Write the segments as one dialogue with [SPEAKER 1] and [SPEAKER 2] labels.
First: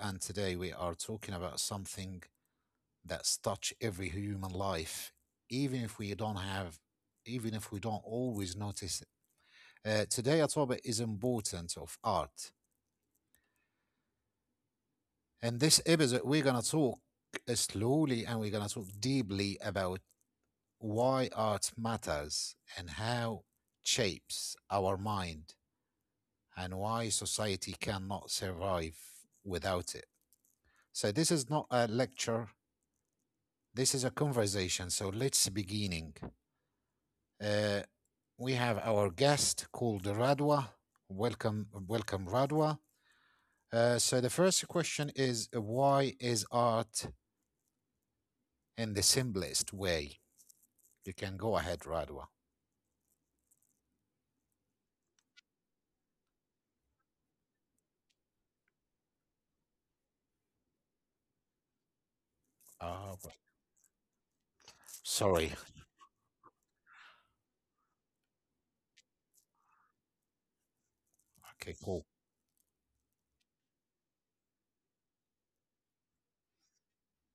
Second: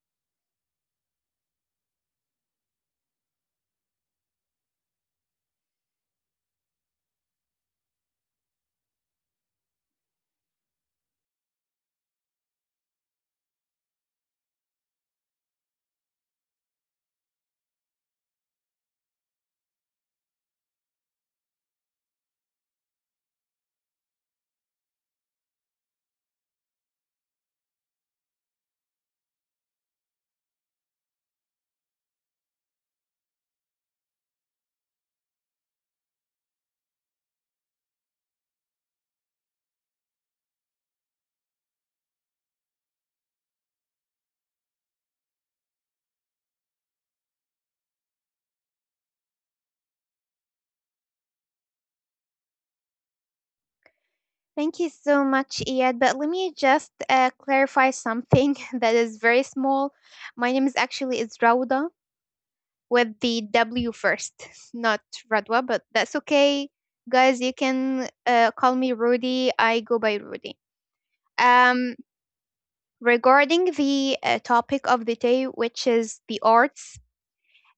[SPEAKER 1] and today we are talking about something that's touched every human life, even if we don't have, even if we don't always notice it. Today, our topic is important of art. In this episode, we're gonna talk slowly and we're gonna talk deeply about why art matters and how it shapes our mind and why society cannot survive without it. So this is not a lecture. This is a conversation. So let's beginning. Uh, we have our guest called Radwa. Welcome, welcome, Radwa. So the first question is why is art in the simplest way? You can go ahead, Radwa.
[SPEAKER 2] Thank you so much, Iyad. But let me just clarify something that is very small. My name is actually is Rauda with the
[SPEAKER 1] Ah, well,
[SPEAKER 2] W first, not Radwa, but
[SPEAKER 1] sorry.
[SPEAKER 2] that's okay, guys. You can call me Rudy. I go by Rudy. Um,
[SPEAKER 1] Okay, cool.
[SPEAKER 2] Regarding the topic of the day, which is the arts,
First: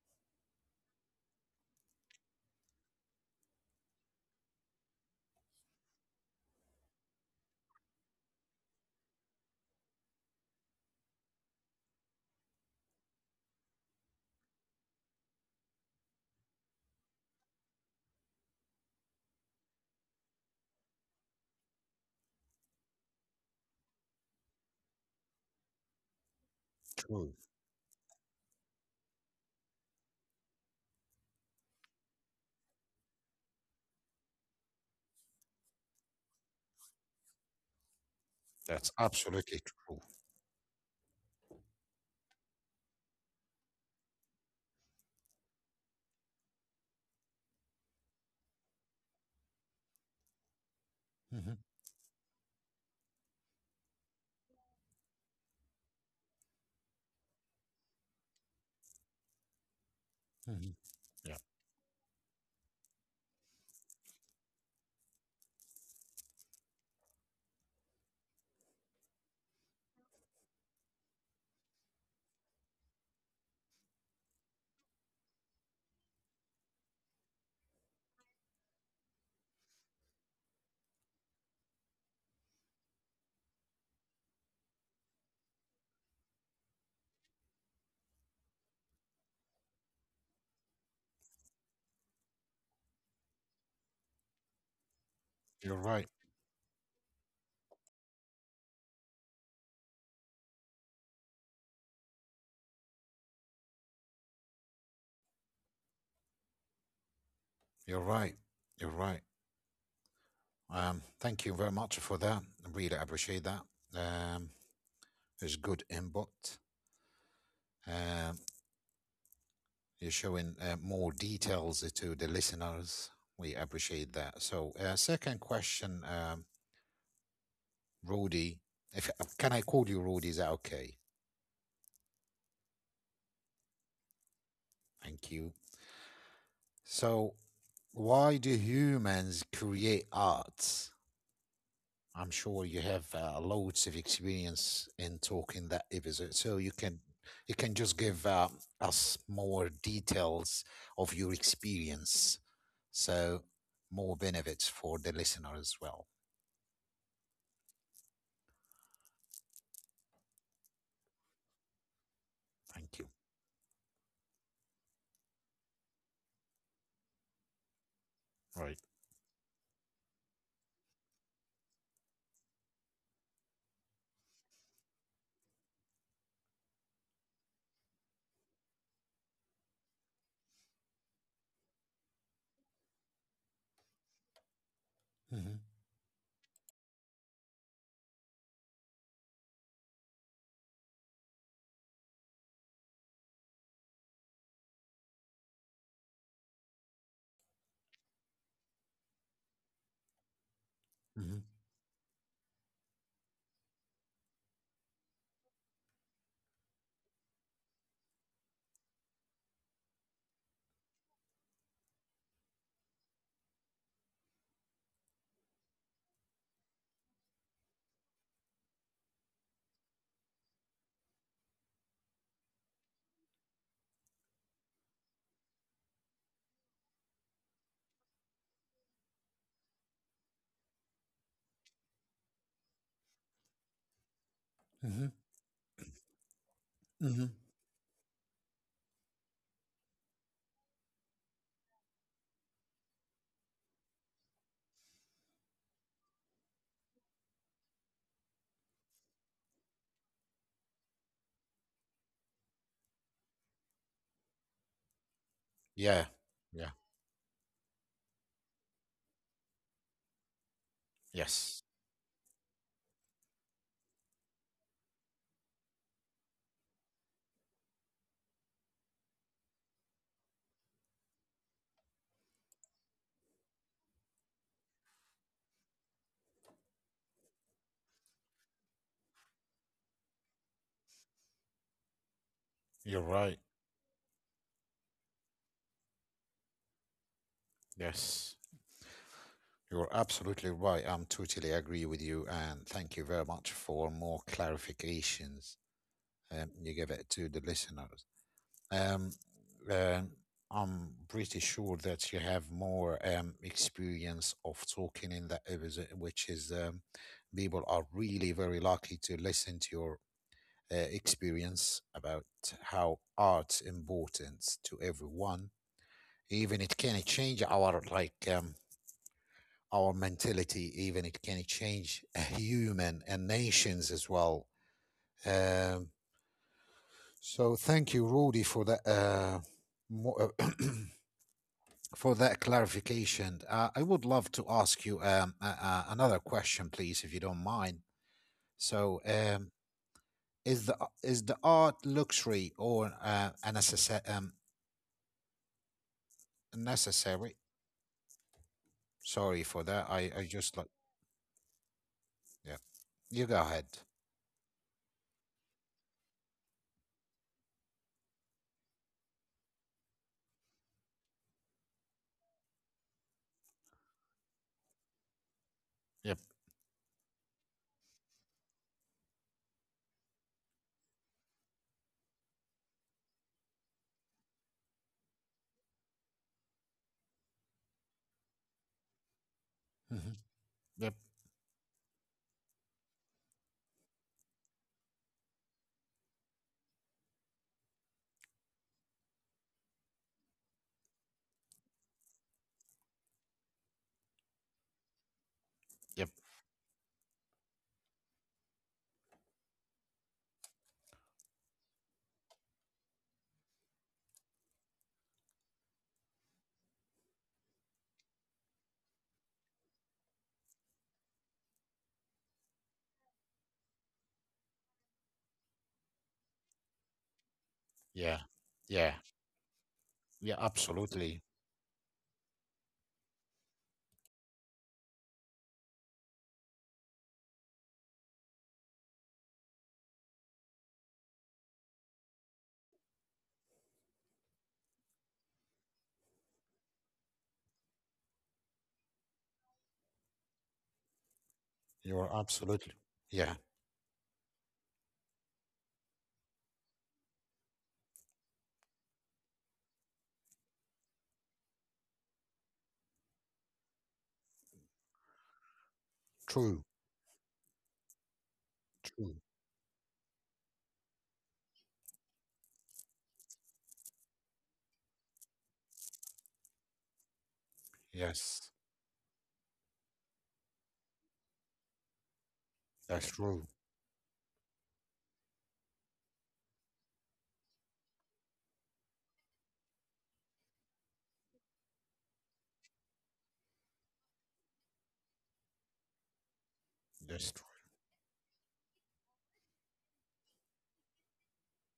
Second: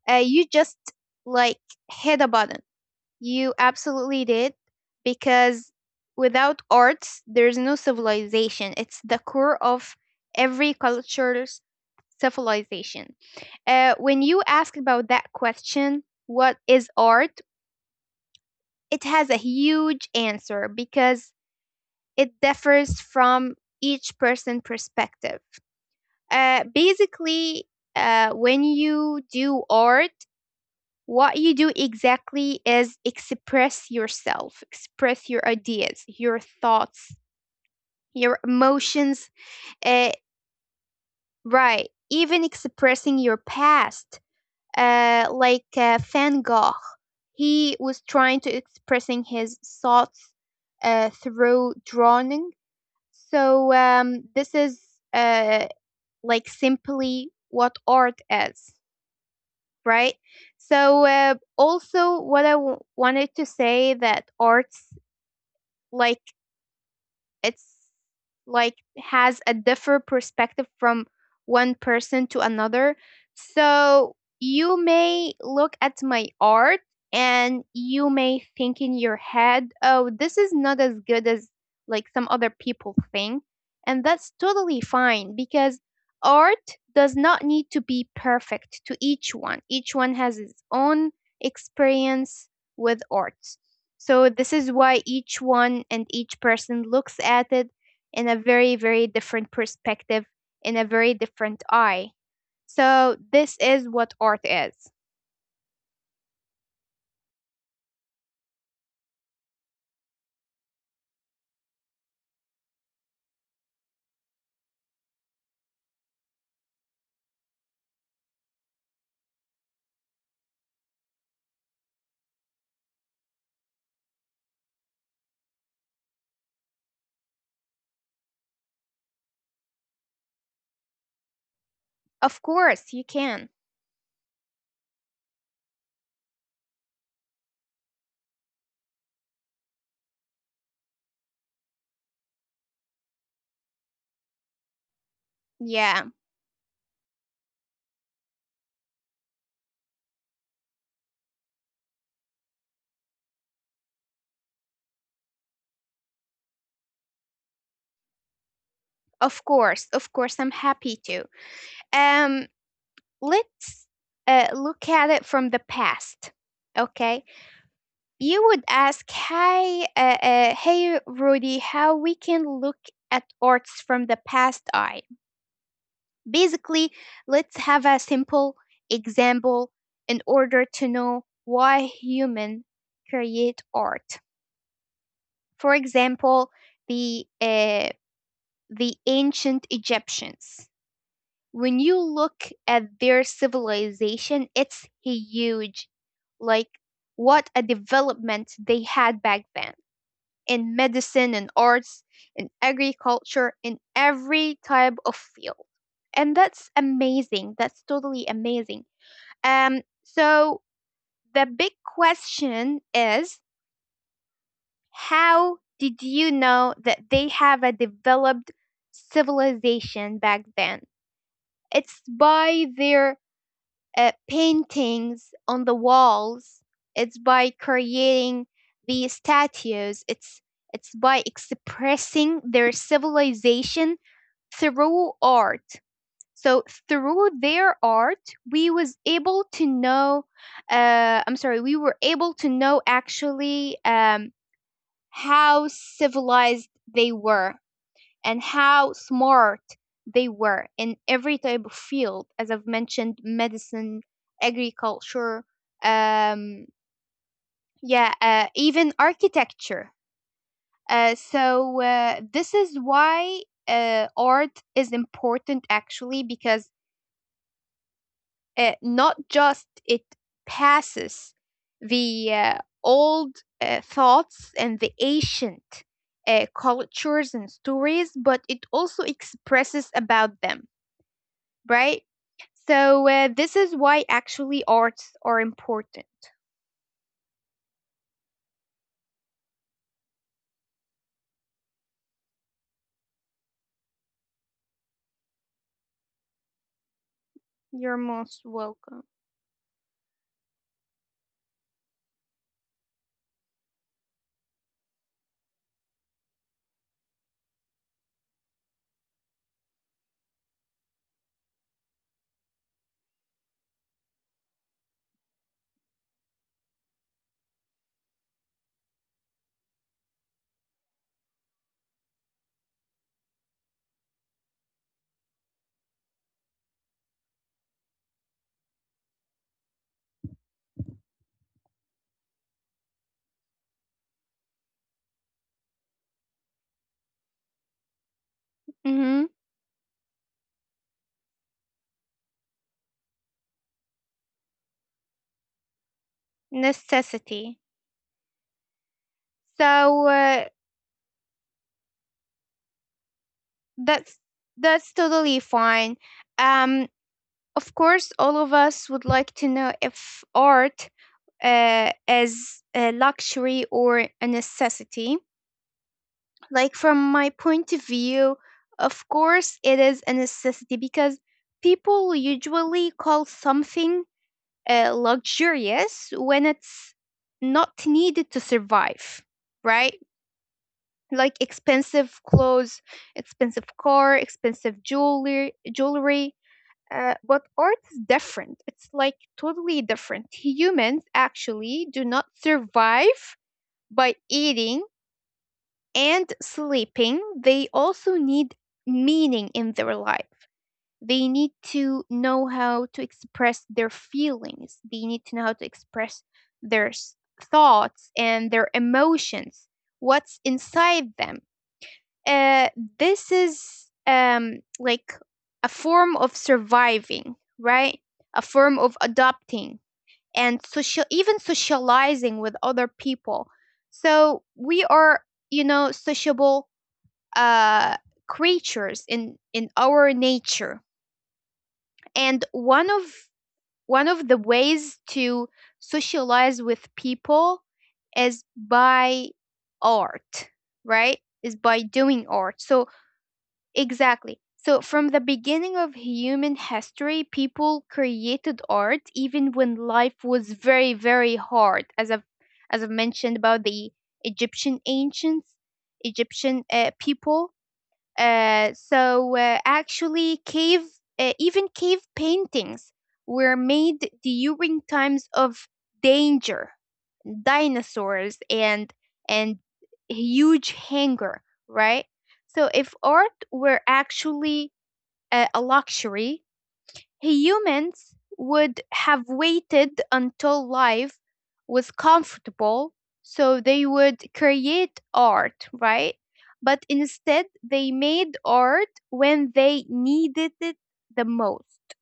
[SPEAKER 2] you just like hit a button. You absolutely did, because without arts, there's no civilization. It's the core of every culture's civilization. When you ask about that question, what is art? It has a huge answer because it differs from each person perspective.
[SPEAKER 1] True.
[SPEAKER 2] Basically, when you do art, what you do exactly is express yourself, express your ideas, your thoughts, your
[SPEAKER 1] That's
[SPEAKER 2] emotions.
[SPEAKER 1] absolutely true.
[SPEAKER 2] Uh, right, even expressing your past. Van Gogh, he was trying to expressing his thoughts
[SPEAKER 1] Mhm,
[SPEAKER 2] through drawing. This is uh, like simply what art is, right?
[SPEAKER 1] mhm.
[SPEAKER 2] So
[SPEAKER 1] Yeah,
[SPEAKER 2] also what wanted to say that arts like it's has a different perspective from one person to another. So you may look at my art and you may think in your head, oh, this is not as good as some other people think. And that's totally fine because art does not need to be perfect to each one. Each one has its own experience with art. So this is why
[SPEAKER 1] you're
[SPEAKER 2] each
[SPEAKER 1] right.
[SPEAKER 2] one and each person looks at it in a very, very different perspective, in a very different eye. So this is what art is.
[SPEAKER 1] You're right. You're right. Thank you very much for that. I really appreciate that. Um, is good input. Um, you're showing more details to the listeners. We appreciate that. So, second question, Rudy. If Can I call you Rudy? Is that okay?
[SPEAKER 2] Of course, you can.
[SPEAKER 1] Thank you. So, why do humans create arts? I'm sure you have loads of experience in talking that episode, so
[SPEAKER 2] Yeah,
[SPEAKER 1] you can just give us more details of your experience, so more benefits for the listener as well.
[SPEAKER 2] of course, I'm happy to. Um,
[SPEAKER 1] Thank you.
[SPEAKER 2] let's look at it from the past. Okay, you
[SPEAKER 1] Right.
[SPEAKER 2] would ask, "Hi, hey, Rudy, how we can look at arts from the past eye?" Basically, let's have a simple example in order to know why humans create art.
[SPEAKER 1] Mm-hmm.
[SPEAKER 2] For example, the uh, the ancient Egyptians. When you look at their civilization, it's huge. Like what a development they had back then in medicine,
[SPEAKER 1] Mm-hmm.
[SPEAKER 2] in arts, in agriculture, in every type of field, and that's amazing. That's totally amazing. Um, so the big question is, how did you know that they have a developed civilization back then? It's by their paintings on the walls. It's by creating the statues. It's by expressing their civilization through
[SPEAKER 1] Mm-hmm.
[SPEAKER 2] art. So through
[SPEAKER 1] Mm-hmm.
[SPEAKER 2] their art, we was able to know. I'm sorry, we were able to know actually. How civilized they were and how smart they were in every type of field, as I've mentioned, medicine, agriculture,
[SPEAKER 1] Yeah.
[SPEAKER 2] um,
[SPEAKER 1] Yeah.
[SPEAKER 2] yeah, even architecture.
[SPEAKER 1] Yes.
[SPEAKER 2] This is why art is important, actually, because not just it passes the old thoughts and the ancient cultures and stories, but it also expresses about them, right?
[SPEAKER 1] You're
[SPEAKER 2] So
[SPEAKER 1] right.
[SPEAKER 2] this is why actually arts are important.
[SPEAKER 1] Yes. You're absolutely right. I'm totally agree with you, and thank you very much for more clarifications you give it to the
[SPEAKER 2] You're
[SPEAKER 1] listeners.
[SPEAKER 2] most welcome.
[SPEAKER 1] Um, uh, I'm pretty sure that you have more experience of talking in that episode, which is people are really very lucky to listen to your experience about how art's important to everyone. Even it can change our like our mentality. Even it can change a human and nations as well. Um, so thank you, Rudy, for that. Mo- for that clarification. I would love to ask you another question, please, if you don't mind. So,
[SPEAKER 2] Hmm.
[SPEAKER 1] is the is the art luxury or a necessary?
[SPEAKER 2] Necessity.
[SPEAKER 1] Sorry for that.
[SPEAKER 2] So
[SPEAKER 1] I just like yeah. You go ahead.
[SPEAKER 2] that's that's totally fine. Um, of course, all of us would like to know if art is a luxury or a necessity.
[SPEAKER 1] Yep.
[SPEAKER 2] Like from my point of view, of course, it is a necessity because people usually call something luxurious when it's not needed to survive, right?
[SPEAKER 1] Hmm. Yep.
[SPEAKER 2] Like expensive clothes, expensive car, expensive jewelry, jewelry. But art is different. It's like totally different. Humans actually do not survive by eating and
[SPEAKER 1] Yep.
[SPEAKER 2] sleeping. They also need meaning in their life. They need to know how to express their feelings. They need to know how to express their s- thoughts and their emotions, what's inside them. uh, this is like a form of surviving, right? A
[SPEAKER 1] Yeah.
[SPEAKER 2] form of
[SPEAKER 1] Yeah.
[SPEAKER 2] adopting and
[SPEAKER 1] Yeah.
[SPEAKER 2] social, even
[SPEAKER 1] Absolutely.
[SPEAKER 2] socializing with other people. So we are, you know, sociable uh creatures in our nature, and one of the ways to socialize with people is by art, right? Is by doing
[SPEAKER 1] You're
[SPEAKER 2] art. So
[SPEAKER 1] absolutely. Yeah.
[SPEAKER 2] exactly, so from the beginning of human history, people created art even when life was very, very hard, as I've mentioned about the egyptian ancients egyptian
[SPEAKER 1] True.
[SPEAKER 2] uh, people.
[SPEAKER 1] True.
[SPEAKER 2] Actually, cave paintings were made during times of danger, dinosaurs,
[SPEAKER 1] Yes.
[SPEAKER 2] and huge hunger, right? So if
[SPEAKER 1] That's
[SPEAKER 2] art
[SPEAKER 1] true.
[SPEAKER 2] were actually a luxury, humans would have waited until life was comfortable so they would create art, right? But instead,
[SPEAKER 1] That's true.
[SPEAKER 2] they made art when they needed it the most,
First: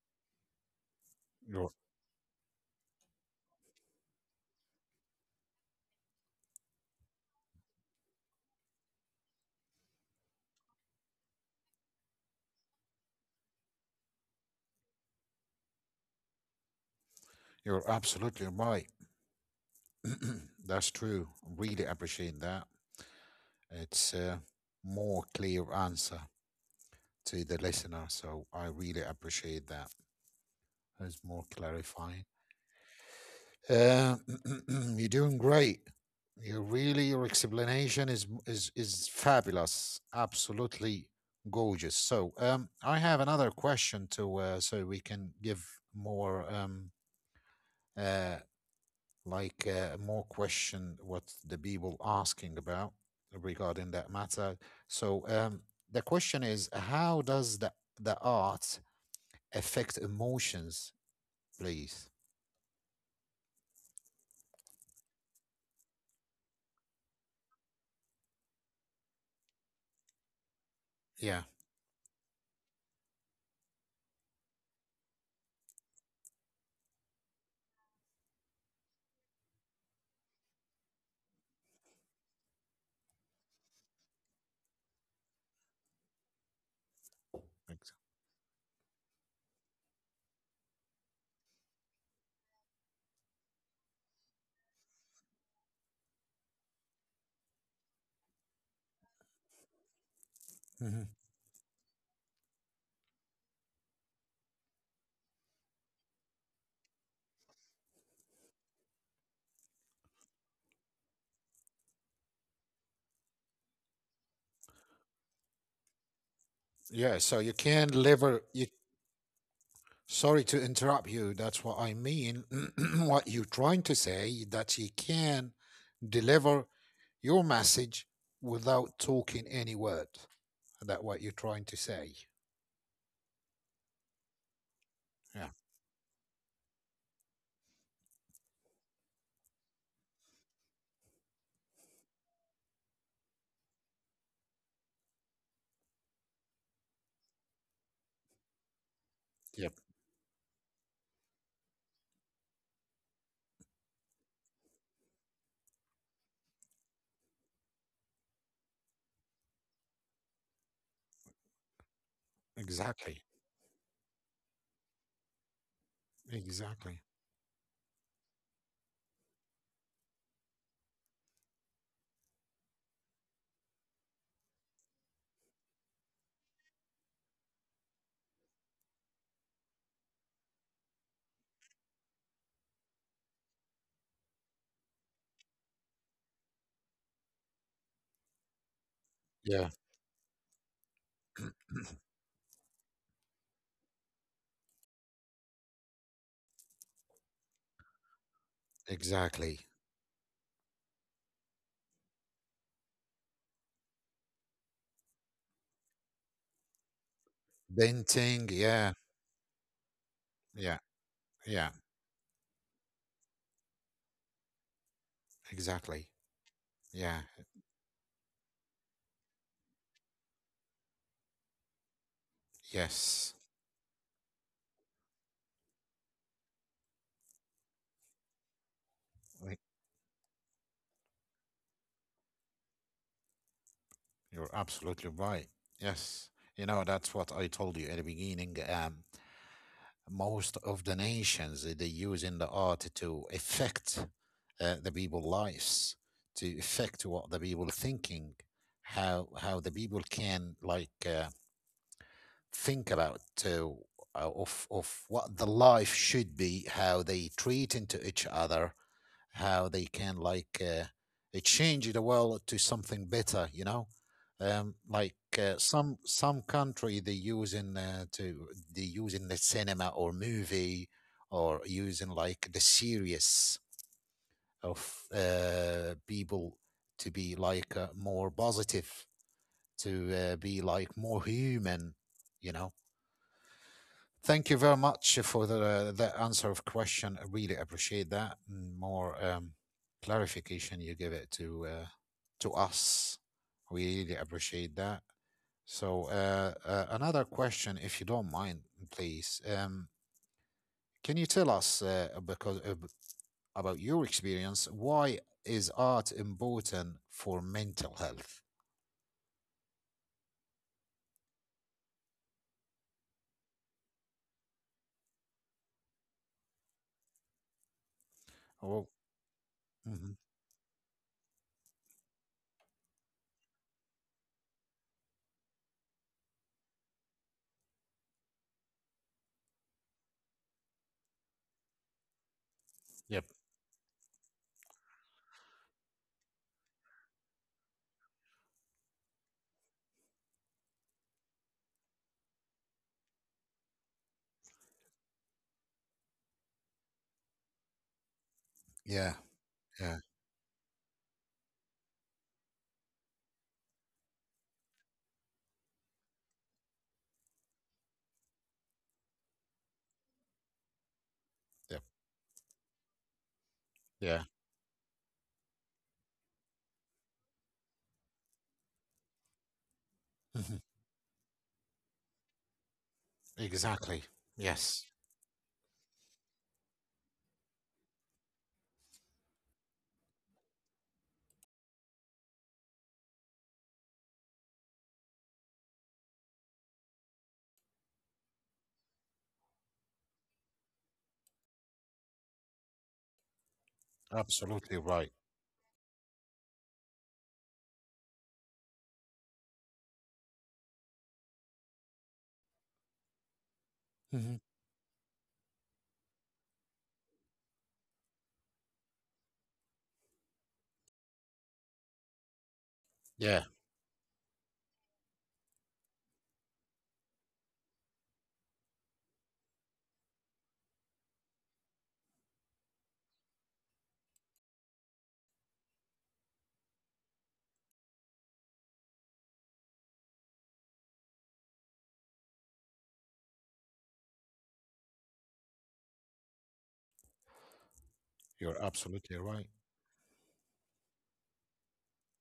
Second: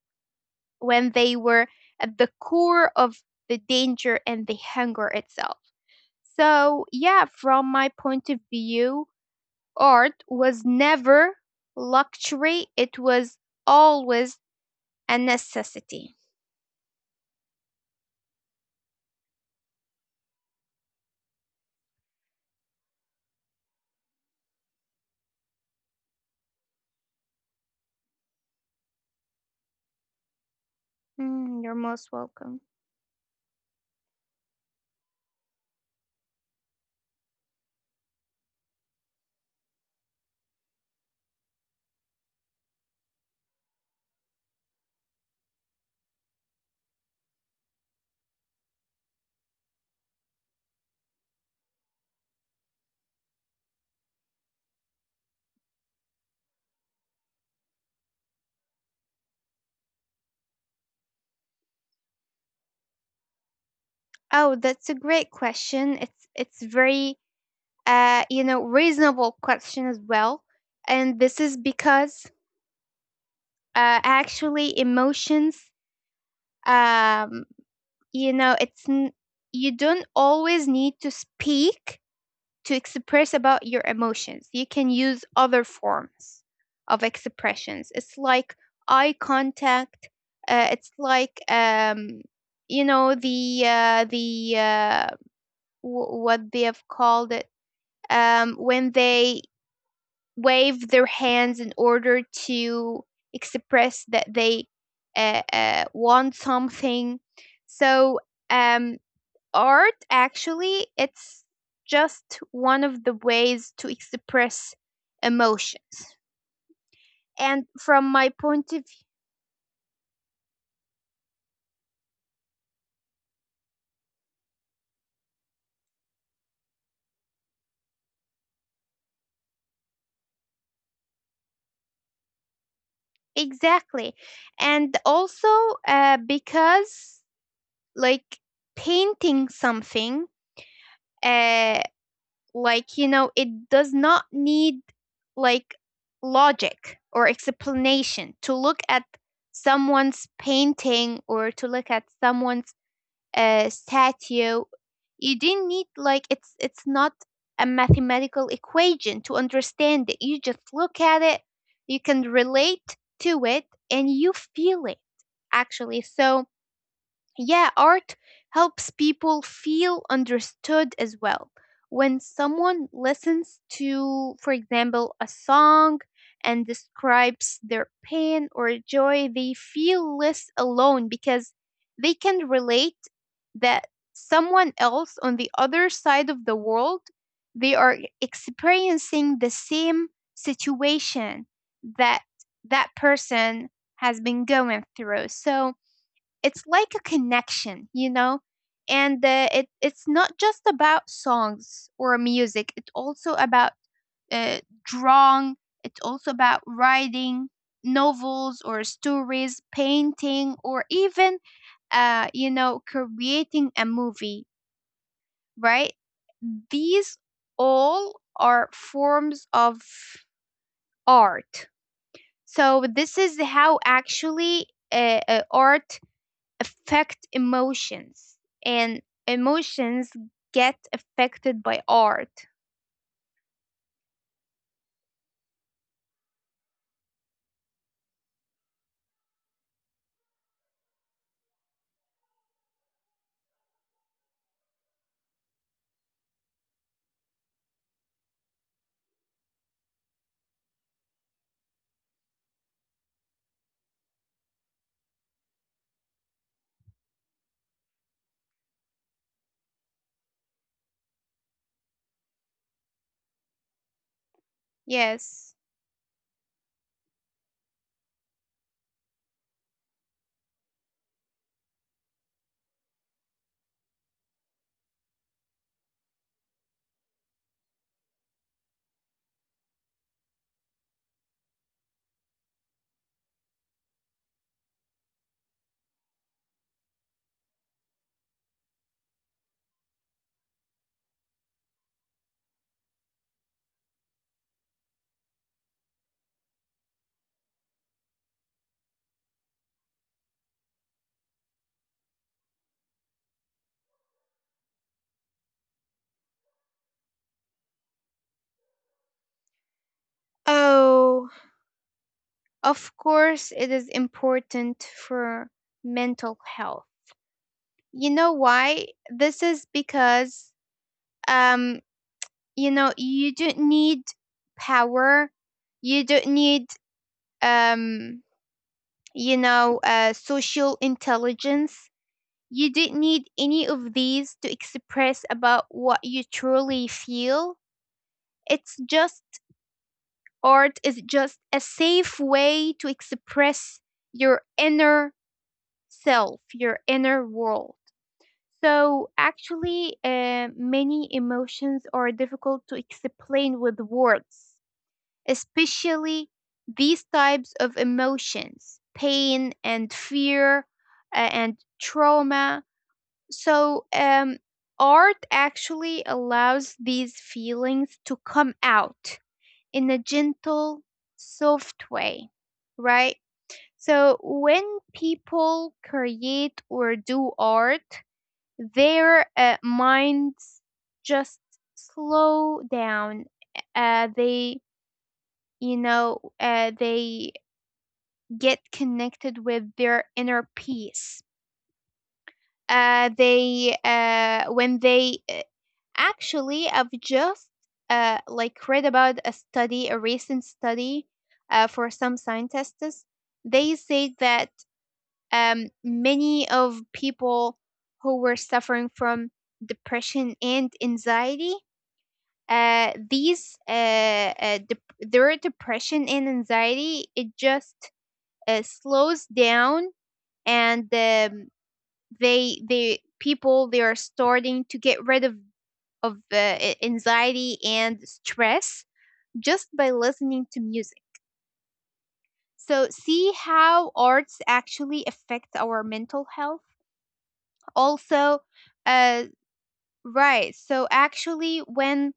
[SPEAKER 2] when they were
[SPEAKER 1] You're
[SPEAKER 2] at the core of the danger and the hunger itself. So, yeah, from my point of view, art was never luxury, it was always a necessity.
[SPEAKER 1] you're absolutely right. That's true. Really appreciate that. It's a more clear answer to the listener, so I really appreciate that. It's more
[SPEAKER 2] Mm, you're most
[SPEAKER 1] clarifying.
[SPEAKER 2] welcome.
[SPEAKER 1] Uh, you're doing great. You really, your explanation is fabulous. Absolutely gorgeous. So, I have another question to so we can give more uh like more question what the people asking about regarding that matter. So the question is, how does the art affect emotions, please?
[SPEAKER 2] Oh, that's a great question. It's very, you know, reasonable question as well, and this
[SPEAKER 1] Yeah.
[SPEAKER 2] is because actually emotions, um you know, you don't always need to speak to express about your emotions. You can use other forms of expressions.
[SPEAKER 1] ex-
[SPEAKER 2] It's like eye contact. It's like, you know, what they have called it, when they wave their
[SPEAKER 1] Mhm.
[SPEAKER 2] hands in order to express that they want something. So, um, art actually, it's just one of the ways to express emotions,
[SPEAKER 1] Yeah. So you
[SPEAKER 2] and
[SPEAKER 1] can
[SPEAKER 2] from my
[SPEAKER 1] lever.
[SPEAKER 2] point
[SPEAKER 1] You,
[SPEAKER 2] of view,
[SPEAKER 1] sorry to interrupt you. That's what I mean. what you're trying to say that you can deliver your message without talking any word. That what you're trying to say.
[SPEAKER 2] exactly. And
[SPEAKER 1] Yeah.
[SPEAKER 2] also because, like, painting something, uh, like, you know, it does not need, like, logic or explanation to look at
[SPEAKER 1] Yep.
[SPEAKER 2] someone's painting or to look at someone's statue. You didn't need like, it's not a mathematical equation to understand it. You just look at it, you can relate
[SPEAKER 1] Exactly.
[SPEAKER 2] to it, and you feel it actually. So
[SPEAKER 1] Exactly.
[SPEAKER 2] yeah, art helps people feel understood as well. When someone listens to, for example, a song and describes their pain or joy, they feel less alone because they can relate that someone else on the other side of the world, they are experiencing the
[SPEAKER 1] Yeah,
[SPEAKER 2] same situation that that person has been going through. So, it's like a connection, you know? And
[SPEAKER 1] exactly.
[SPEAKER 2] it's not just about songs or music. It's also about uh, drawing. It's also about writing
[SPEAKER 1] Venting.
[SPEAKER 2] novels or
[SPEAKER 1] Yeah,
[SPEAKER 2] stories, painting,
[SPEAKER 1] yeah,
[SPEAKER 2] or even,
[SPEAKER 1] yeah,
[SPEAKER 2] you know, creating a movie. Right?
[SPEAKER 1] exactly. Yeah,
[SPEAKER 2] These all are forms of art. So this
[SPEAKER 1] yes.
[SPEAKER 2] is how actually art affect emotions, and
[SPEAKER 1] Like,
[SPEAKER 2] emotions get affected by art.
[SPEAKER 1] you're absolutely right. Yes. You know, that's what I told you at the beginning. Most of the nations, they use in the art to affect the people's lives, to affect what the people thinking, how the people can like think about uh, uh, of what the life should be, how they treat into each other, how they can like change the world to something better. You know, like
[SPEAKER 2] Yes.
[SPEAKER 1] some country they using to they using the cinema or movie or using like the series of people to be like more positive, to be like more human. You know. Thank you very much for the answer of question. I really appreciate that. Mm, more clarification you give it to us. We really appreciate that. So another question, if you don't mind, please. Can you tell us because about your experience? Why is art important for mental health?
[SPEAKER 2] Oh, of course, it is important for mental health. You know
[SPEAKER 1] Oh,
[SPEAKER 2] why? This is
[SPEAKER 1] mhm.
[SPEAKER 2] because, um, you know, you don't need power, you don't need, um, you know, social intelligence. You didn't need
[SPEAKER 1] Yep.
[SPEAKER 2] any of these to express about what you truly feel. It's just, art is just a safe way to express your inner self, your inner world. So
[SPEAKER 1] Yeah.
[SPEAKER 2] actually,
[SPEAKER 1] Yeah.
[SPEAKER 2] many emotions are difficult to explain with words, especially these types of emotions, pain and fear, and
[SPEAKER 1] Yep.
[SPEAKER 2] trauma. So,
[SPEAKER 1] Yeah.
[SPEAKER 2] art actually allows these feelings to come out in a gentle, soft way, right?
[SPEAKER 1] Exactly.
[SPEAKER 2] So, when
[SPEAKER 1] Yes.
[SPEAKER 2] people create or do art, their minds just slow down. They, you know, they get connected with their inner peace. They
[SPEAKER 1] Absolutely
[SPEAKER 2] when
[SPEAKER 1] right.
[SPEAKER 2] they Actually, I've just like read about a study, a recent study for some scientists. They say
[SPEAKER 1] Hmm.
[SPEAKER 2] that many of people who were suffering from depression and anxiety,
[SPEAKER 1] Yeah,
[SPEAKER 2] these dep their depression and anxiety, it just slows down, and they people, they are starting to get rid of anxiety and stress just by listening to music. So, see how arts actually affect our mental health. Also,
[SPEAKER 1] you're absolutely
[SPEAKER 2] uh,
[SPEAKER 1] right.
[SPEAKER 2] right. So, actually, when,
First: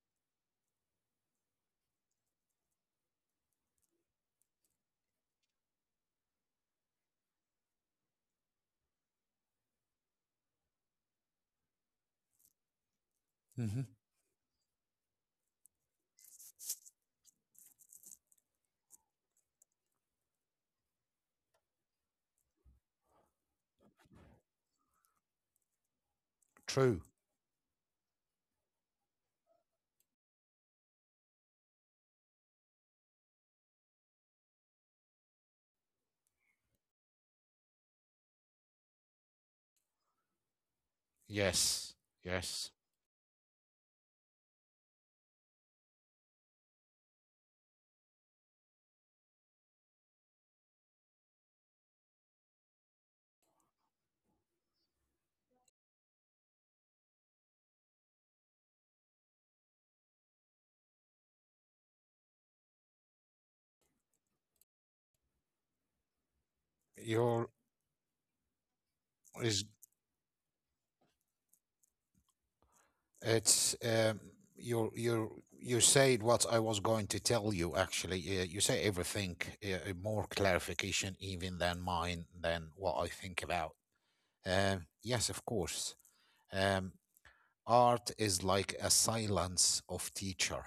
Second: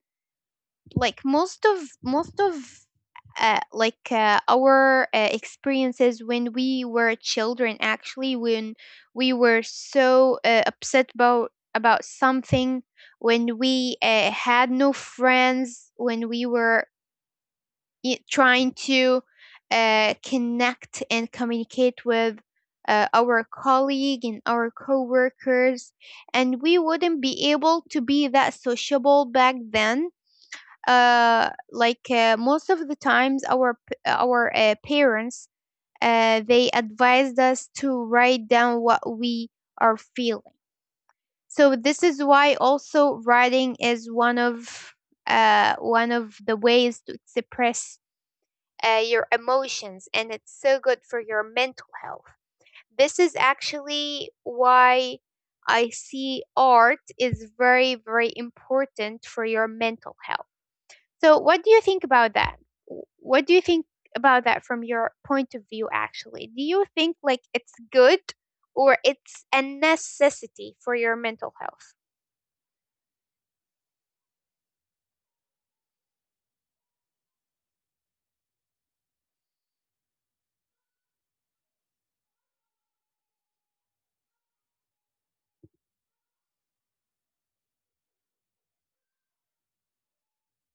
[SPEAKER 2] like, most of our experiences when we were children, actually when we were so upset about something, when
[SPEAKER 1] Hmm.
[SPEAKER 2] we had no friends, when we were trying to connect and communicate with our colleague and our coworkers, and we
[SPEAKER 1] True.
[SPEAKER 2] wouldn't be able to be that sociable back then. Most of the times, our parents, they advised us to write down what we are feeling. So
[SPEAKER 1] Yes.
[SPEAKER 2] this is why
[SPEAKER 1] Yes.
[SPEAKER 2] also writing is one of the ways to express your emotions, and it's so good for your mental health. This is actually why I see art is very, very important for your mental health. So, what do you think about that? What do you think about that from your point of view, actually? Do you think like
[SPEAKER 1] Your
[SPEAKER 2] it's good or it's a
[SPEAKER 1] is
[SPEAKER 2] necessity for your mental health?
[SPEAKER 1] it's your you said what I was going to tell you actually. You say everything more clarification even than mine than what I think about. Yes, of course. Um Art is like a silence of teacher,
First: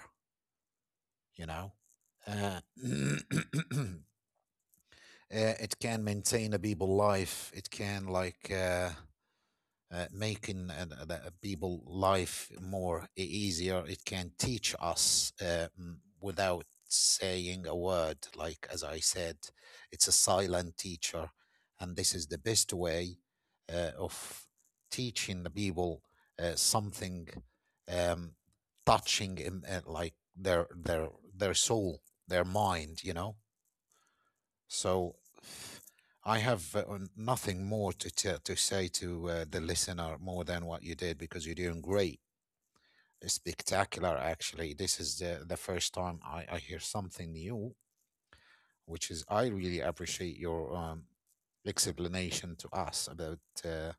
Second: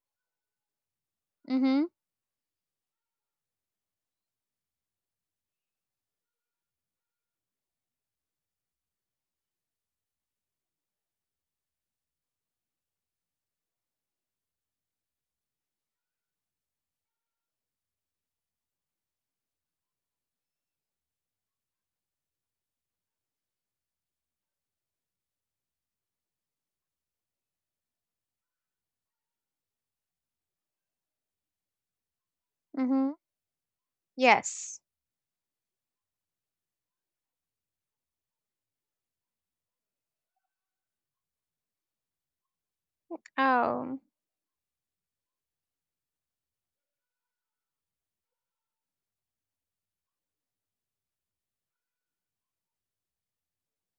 [SPEAKER 1] you know.
[SPEAKER 2] Mm-hmm.
[SPEAKER 1] Uh, it can maintain a people life it can like making a people life more easier it can teach us without saying a word like as I said it's a silent teacher and this is the best way of teaching the people something um, touching in, like their soul their mind you
[SPEAKER 2] Mm-hmm.
[SPEAKER 1] know
[SPEAKER 2] Yes.
[SPEAKER 1] so I have nothing more to, to say to the listener more than what you did because you're doing great.
[SPEAKER 2] Oh,
[SPEAKER 1] Spectacular, actually. This is the first time I hear something new, which is I really appreciate your explanation to us about uh,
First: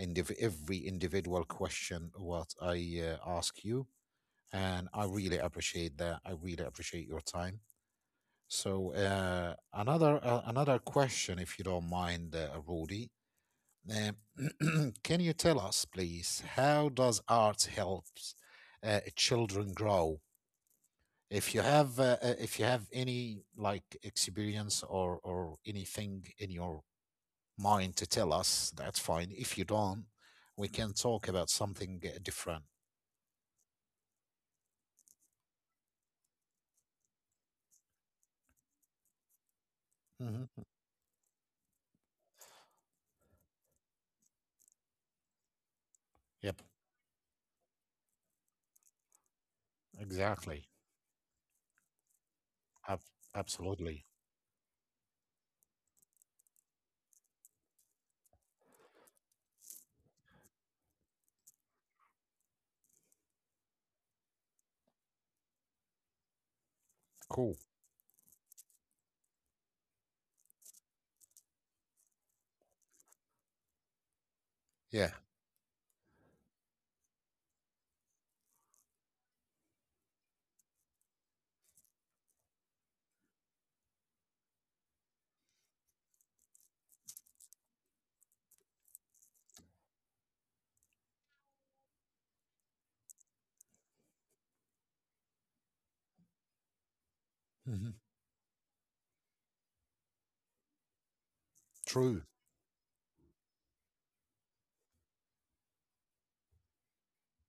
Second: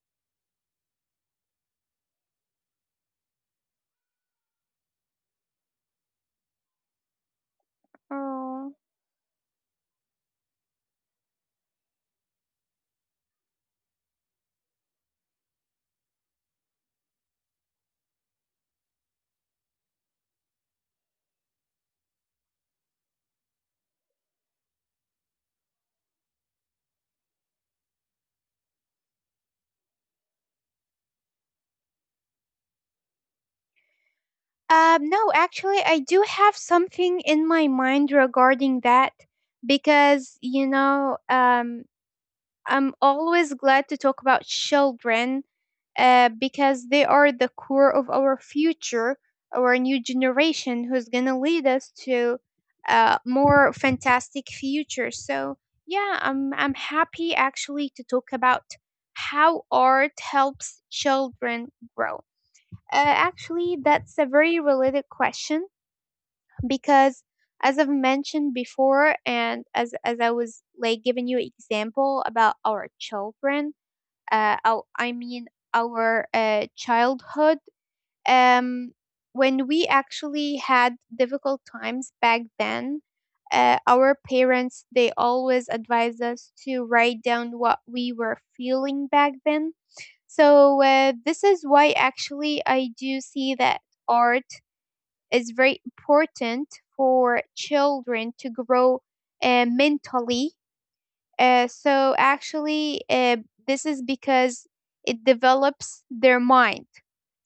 [SPEAKER 1] every individual question what I ask you. And I really appreciate that. I really appreciate your time.
[SPEAKER 2] oh.
[SPEAKER 1] So another question, if you don't mind, Rudy. Can you tell us, please, how does art helps children grow? If you have any like experience or anything in your mind to tell us, that's fine. If you don't, we can talk about something different.
[SPEAKER 2] No, actually, I do have something in my mind regarding that because,
[SPEAKER 1] Hmm.
[SPEAKER 2] you know, I'm always glad to talk about children
[SPEAKER 1] Yep,
[SPEAKER 2] because they are the core of our future, our new
[SPEAKER 1] exactly.
[SPEAKER 2] generation who's going to lead us to more
[SPEAKER 1] Absolutely.
[SPEAKER 2] fantastic future. So, yeah, I'm happy actually to talk about how art helps children grow. Uh, Actually, that's a very related question because,
[SPEAKER 1] Cool.
[SPEAKER 2] as I've mentioned before, and as I was like giving you example about our children, oh, I
[SPEAKER 1] Yeah.
[SPEAKER 2] mean our childhood. Um, when we actually had difficult times back then, our parents they always advised us to write down what we were feeling back then, so this is why actually I do see that art is very important for
[SPEAKER 1] Hmm.
[SPEAKER 2] children to grow mentally. Uh, so
[SPEAKER 1] True.
[SPEAKER 2] actually, uh, this is because it develops their mind.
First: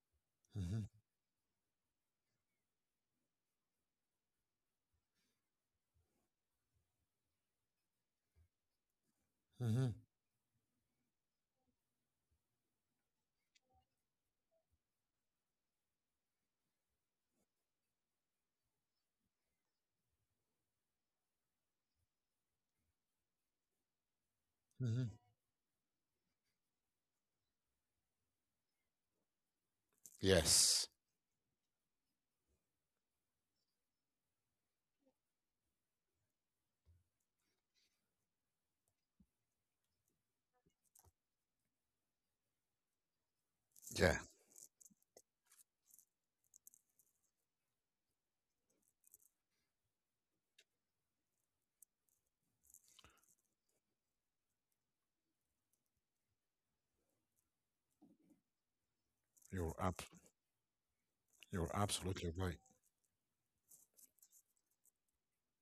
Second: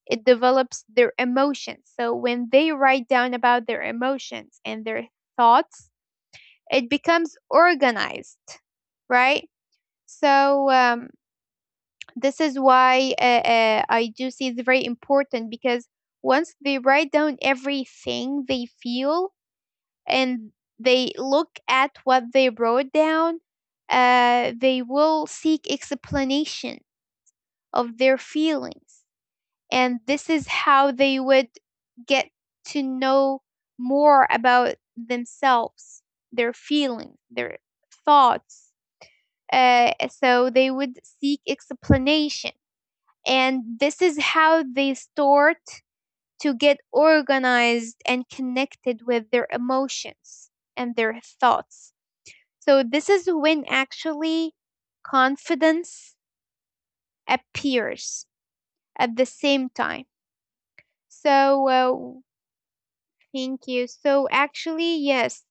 [SPEAKER 2] It develops
[SPEAKER 1] Hmm.
[SPEAKER 2] their emotions. So when they write down about their emotions and their thoughts, it becomes organized, right?
[SPEAKER 1] Hmm.
[SPEAKER 2] So this is why I do see it's very important because once they write down everything they feel and they look at what they wrote down, they
[SPEAKER 1] Hmm.
[SPEAKER 2] will seek explanation of their feelings. And this is
[SPEAKER 1] Yes.
[SPEAKER 2] how they would get to know more about themselves, their feelings, their thoughts. So they would seek explanation. And this
[SPEAKER 1] Yeah.
[SPEAKER 2] is how they start to get organized and connected with their emotions and their thoughts. So, this is when actually confidence appears at the
[SPEAKER 1] You're
[SPEAKER 2] same
[SPEAKER 1] ab-
[SPEAKER 2] time.
[SPEAKER 1] You're
[SPEAKER 2] So,
[SPEAKER 1] absolutely
[SPEAKER 2] uh,
[SPEAKER 1] right.
[SPEAKER 2] thank you. So, actually, yes,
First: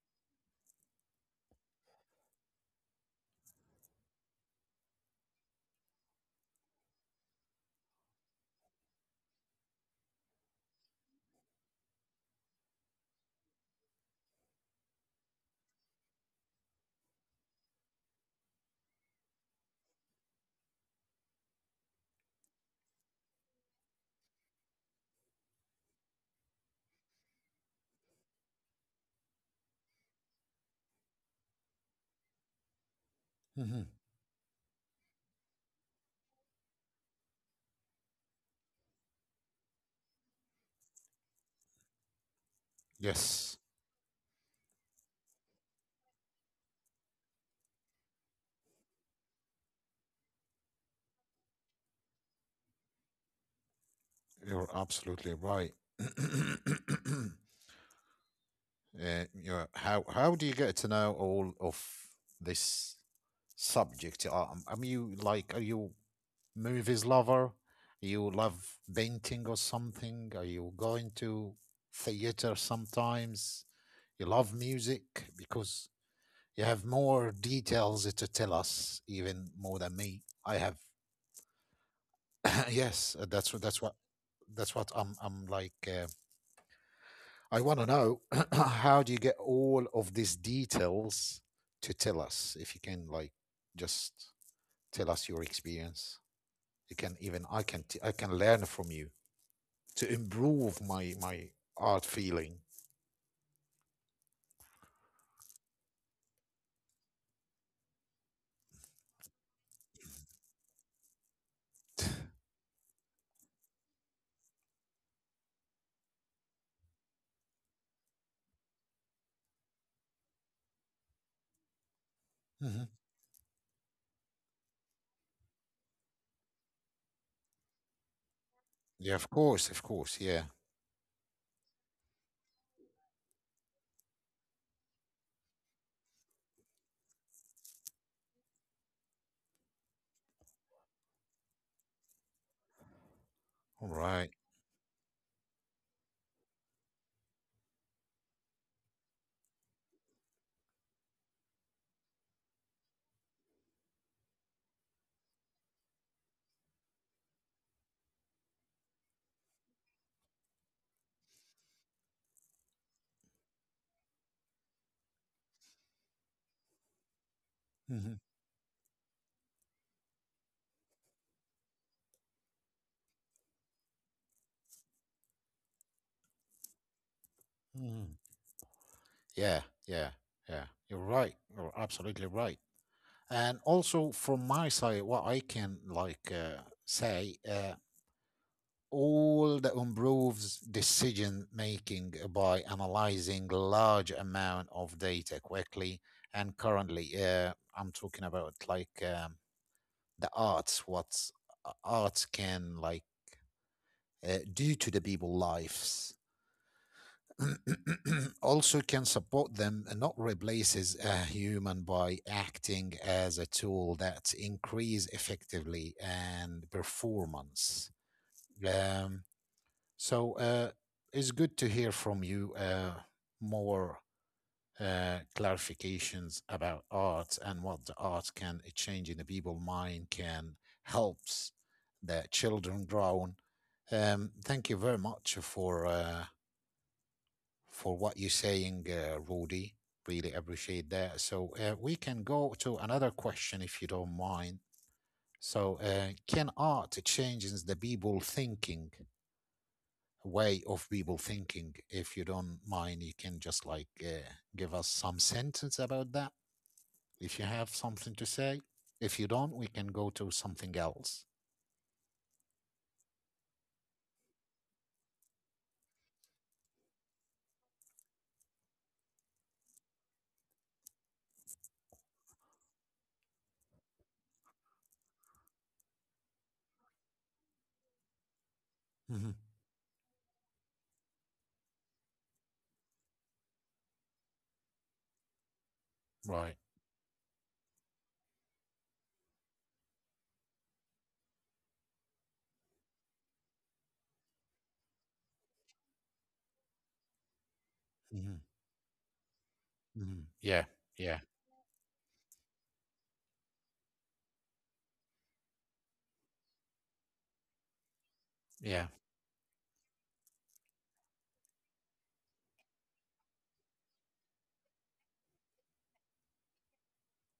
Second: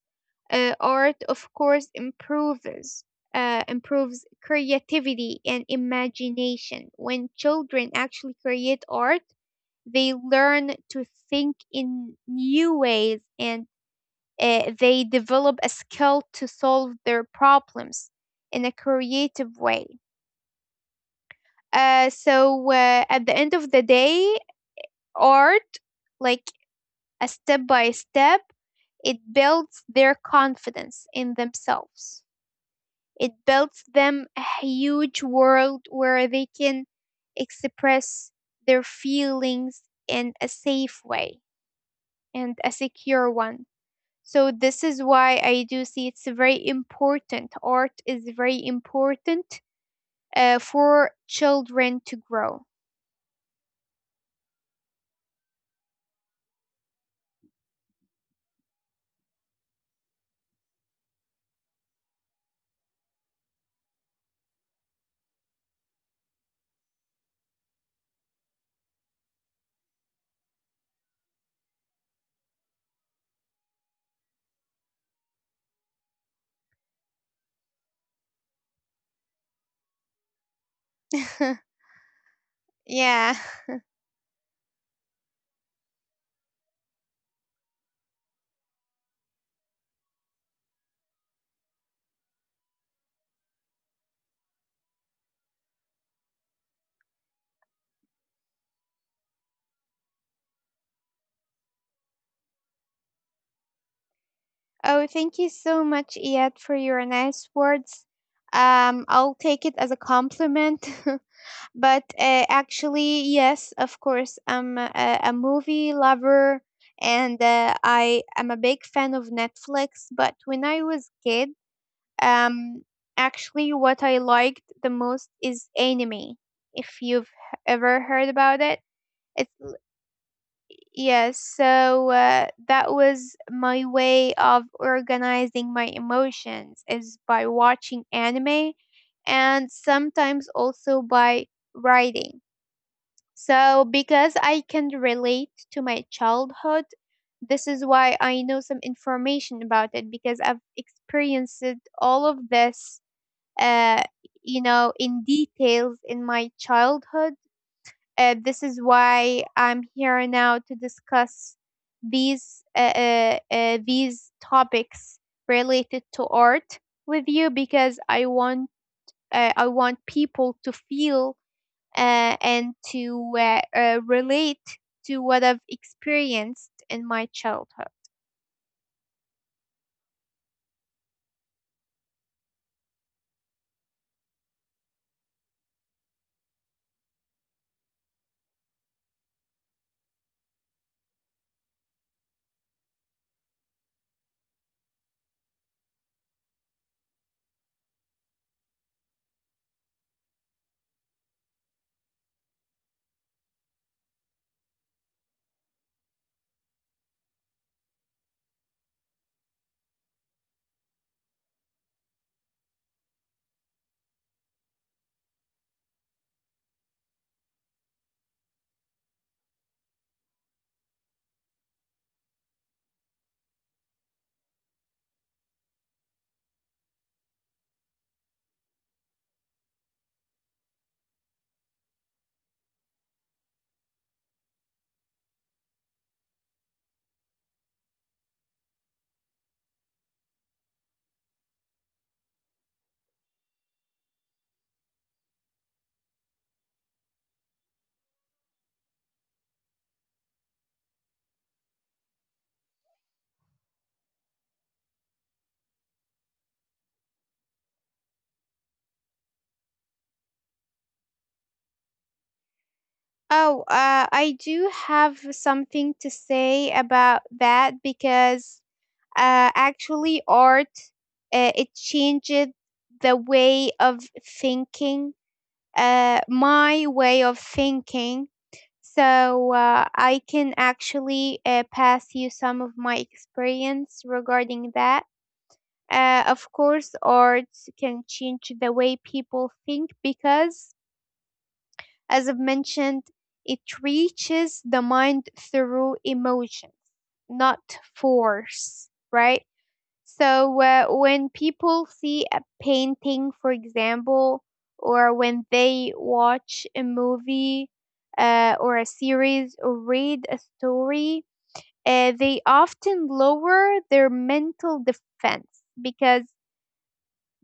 [SPEAKER 2] art, of course, improves improves creativity and imagination. When children actually create art, they learn to think in new ways and they develop a skill to solve their problems in a creative way. So, at the end of the day, art, like a step by step, it builds their confidence in themselves. It
[SPEAKER 1] Hmm.
[SPEAKER 2] builds them a huge world where they can express their feelings in a safe way and a secure
[SPEAKER 1] Yes.
[SPEAKER 2] one. So this is why I do see it's very important. Art is very important for children to grow.
[SPEAKER 1] You're absolutely right. uh, yeah. How do you get to know all of this subject? Are you movies lover? You love painting or something? Are you going to theater sometimes? You love music because you have more details to tell us, even more than me. I have yes,
[SPEAKER 2] Yeah.
[SPEAKER 1] that's what I'm like I want to know how do you get all of these details to tell us if you can like just tell us your experience. You can even I can learn from you to improve my art feeling.
[SPEAKER 2] Oh, thank you so much, Iyad, for your nice words. I'll take it as a compliment. But actually, yes, of course, I'm a movie lover and I am a big fan of Netflix. But when I was kid,
[SPEAKER 1] Hmm.
[SPEAKER 2] Um, actually, what I liked the most is anime. If you've ever heard about it,
[SPEAKER 1] Yeah, of
[SPEAKER 2] it's
[SPEAKER 1] course, of course. Yeah.
[SPEAKER 2] yes. So that was my way of organizing my emotions is by watching anime, and sometimes also by writing. So
[SPEAKER 1] Alright.
[SPEAKER 2] because I can relate to my childhood, this is why I know some information about it because I've experienced all of this uh, in details in my childhood. This is why I'm here now to discuss these topics related to art with you because I want people to feel and to relate to what I've experienced in my childhood.
[SPEAKER 1] Mm-hmm. Yeah, yeah, yeah. You're right. You're absolutely right. And also from my side, what I can like say, all the improves decision making by analyzing large amount of data quickly. And currently, I'm talking about like the arts, what arts can like do to the people lives also can support them and not replaces a human by acting as a tool that increase effectively and performance. Um, so uh, it's good to hear from you more clarifications about art and what the art can change in the people mind can helps the children grow. Thank you very much for what you're saying, Rudy. Really appreciate that. So we can go to another question if you don't mind. So, can art changes the people thinking way of people thinking? If you don't mind, you can just like give us some sentence about that. If you have something to say, if you don't, we can go to something else.
[SPEAKER 2] Oh, I do have something to say about that because actually art it changed the way of thinking my way of thinking,
[SPEAKER 1] Hmm.
[SPEAKER 2] so I can actually pass you some of my experience regarding that. Of
[SPEAKER 1] Right.
[SPEAKER 2] course art can change the way people think because as I've mentioned, it reaches the mind through emotions, not
[SPEAKER 1] Hmm.
[SPEAKER 2] force, right?
[SPEAKER 1] Hmm. Yeah.
[SPEAKER 2] So,
[SPEAKER 1] Yeah.
[SPEAKER 2] when people see a painting, for example, or when they watch a movie or a
[SPEAKER 1] Yeah.
[SPEAKER 2] series or read a story, they often lower their mental defense because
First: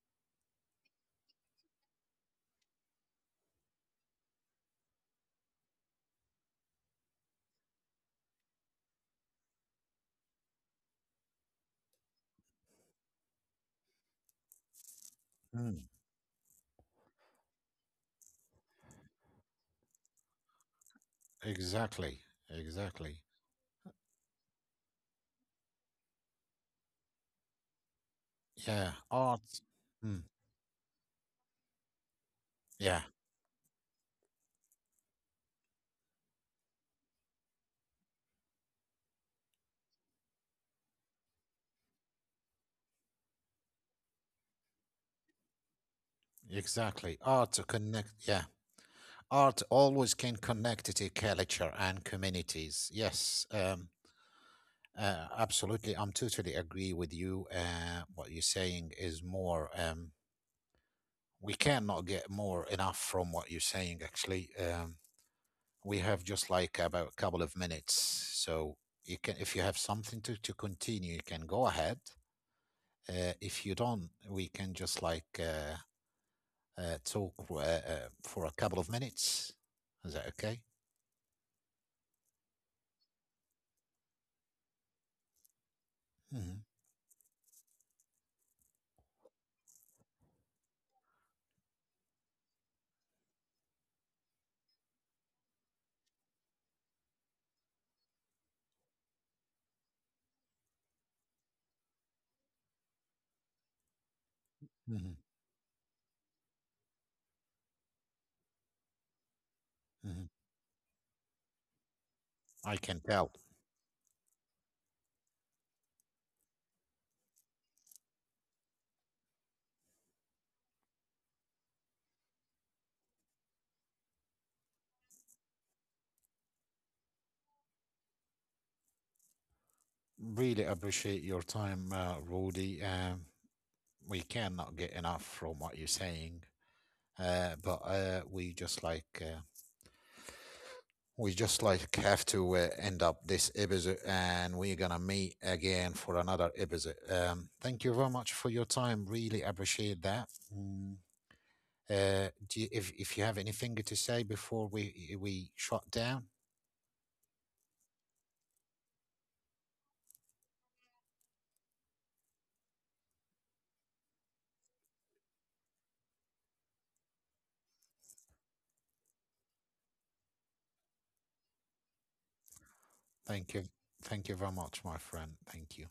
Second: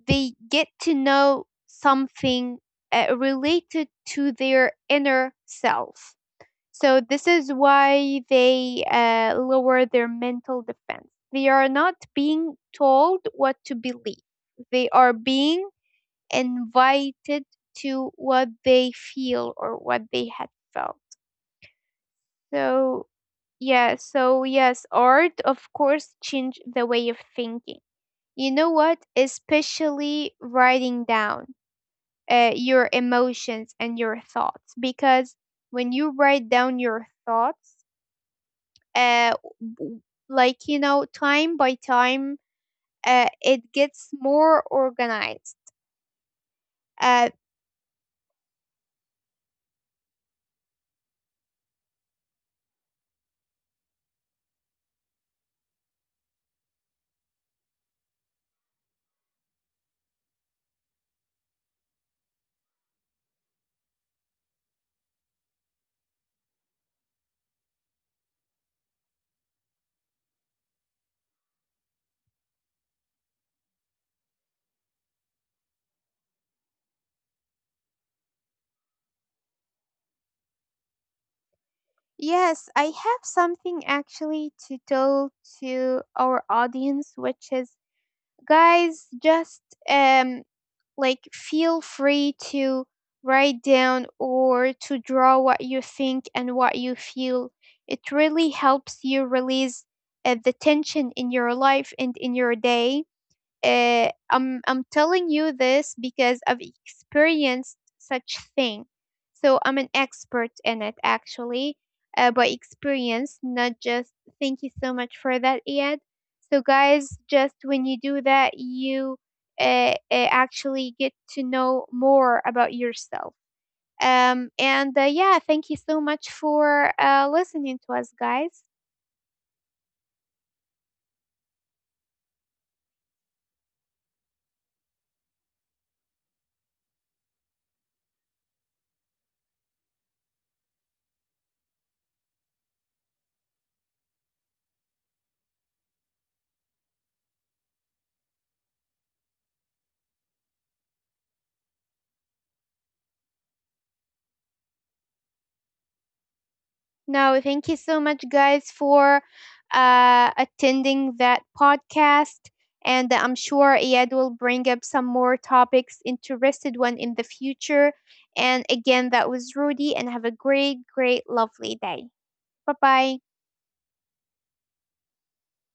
[SPEAKER 2] they get to know something related to their inner self. So this is why they lower their mental defense. They are not being told what to believe. They are being
[SPEAKER 1] Mm.
[SPEAKER 2] invited to what they feel or what they had felt.
[SPEAKER 1] Exactly.
[SPEAKER 2] So
[SPEAKER 1] Exactly.
[SPEAKER 2] yeah, so yes, art of course change the way of thinking. You know
[SPEAKER 1] Yeah.
[SPEAKER 2] what?
[SPEAKER 1] Art. Mm.
[SPEAKER 2] Especially writing down your
[SPEAKER 1] Yeah,
[SPEAKER 2] emotions and your thoughts, because when you write down your thoughts, uh, w- like you know, time by time, it gets more organized.
[SPEAKER 1] exactly.
[SPEAKER 2] uh,
[SPEAKER 1] Art to connect. Yeah, art always can connect to culture and communities. Yes, absolutely. I'm totally agree with you. What you're saying is more. We cannot get more enough from what you're saying. Actually, we have just like about a couple of minutes, so you can if you have something to continue, you can go ahead. If you don't, we can just like. Talk for a couple of minutes. Is that okay?
[SPEAKER 2] yes, I have something actually to tell to
[SPEAKER 1] Mm-hmm.
[SPEAKER 2] our audience, which is, guys, just um like feel free to write down or to draw what you think and what you feel. It really helps you release the tension in your life and in your day. I'm
[SPEAKER 1] Mm-hmm.
[SPEAKER 2] telling you this because I've experienced such thing, so I'm an
[SPEAKER 1] Hmm.
[SPEAKER 2] expert in it actually, by
[SPEAKER 1] I can tell.
[SPEAKER 2] experience, not just. Thank you so much for that, Ed. So guys, just when you do that, you actually get to know more about yourself. And yeah, thank you so much for listening to us, guys.
[SPEAKER 1] Really appreciate your time, Rudy. We cannot get enough from what you're saying, but we just like have to end up this episode, and we're gonna meet again for another episode. Thank you very much for your time. Really appreciate that. Mm. Do you, if you have anything to say before we shut down.
[SPEAKER 2] No, thank you so much, guys, for attending that podcast. And I'm sure Iyad will bring up some more topics, interested one in the future. And again, that was Rudy, and have a great, great, lovely day. Bye bye.
[SPEAKER 1] Thank you. Thank you very much, my friend. Thank you.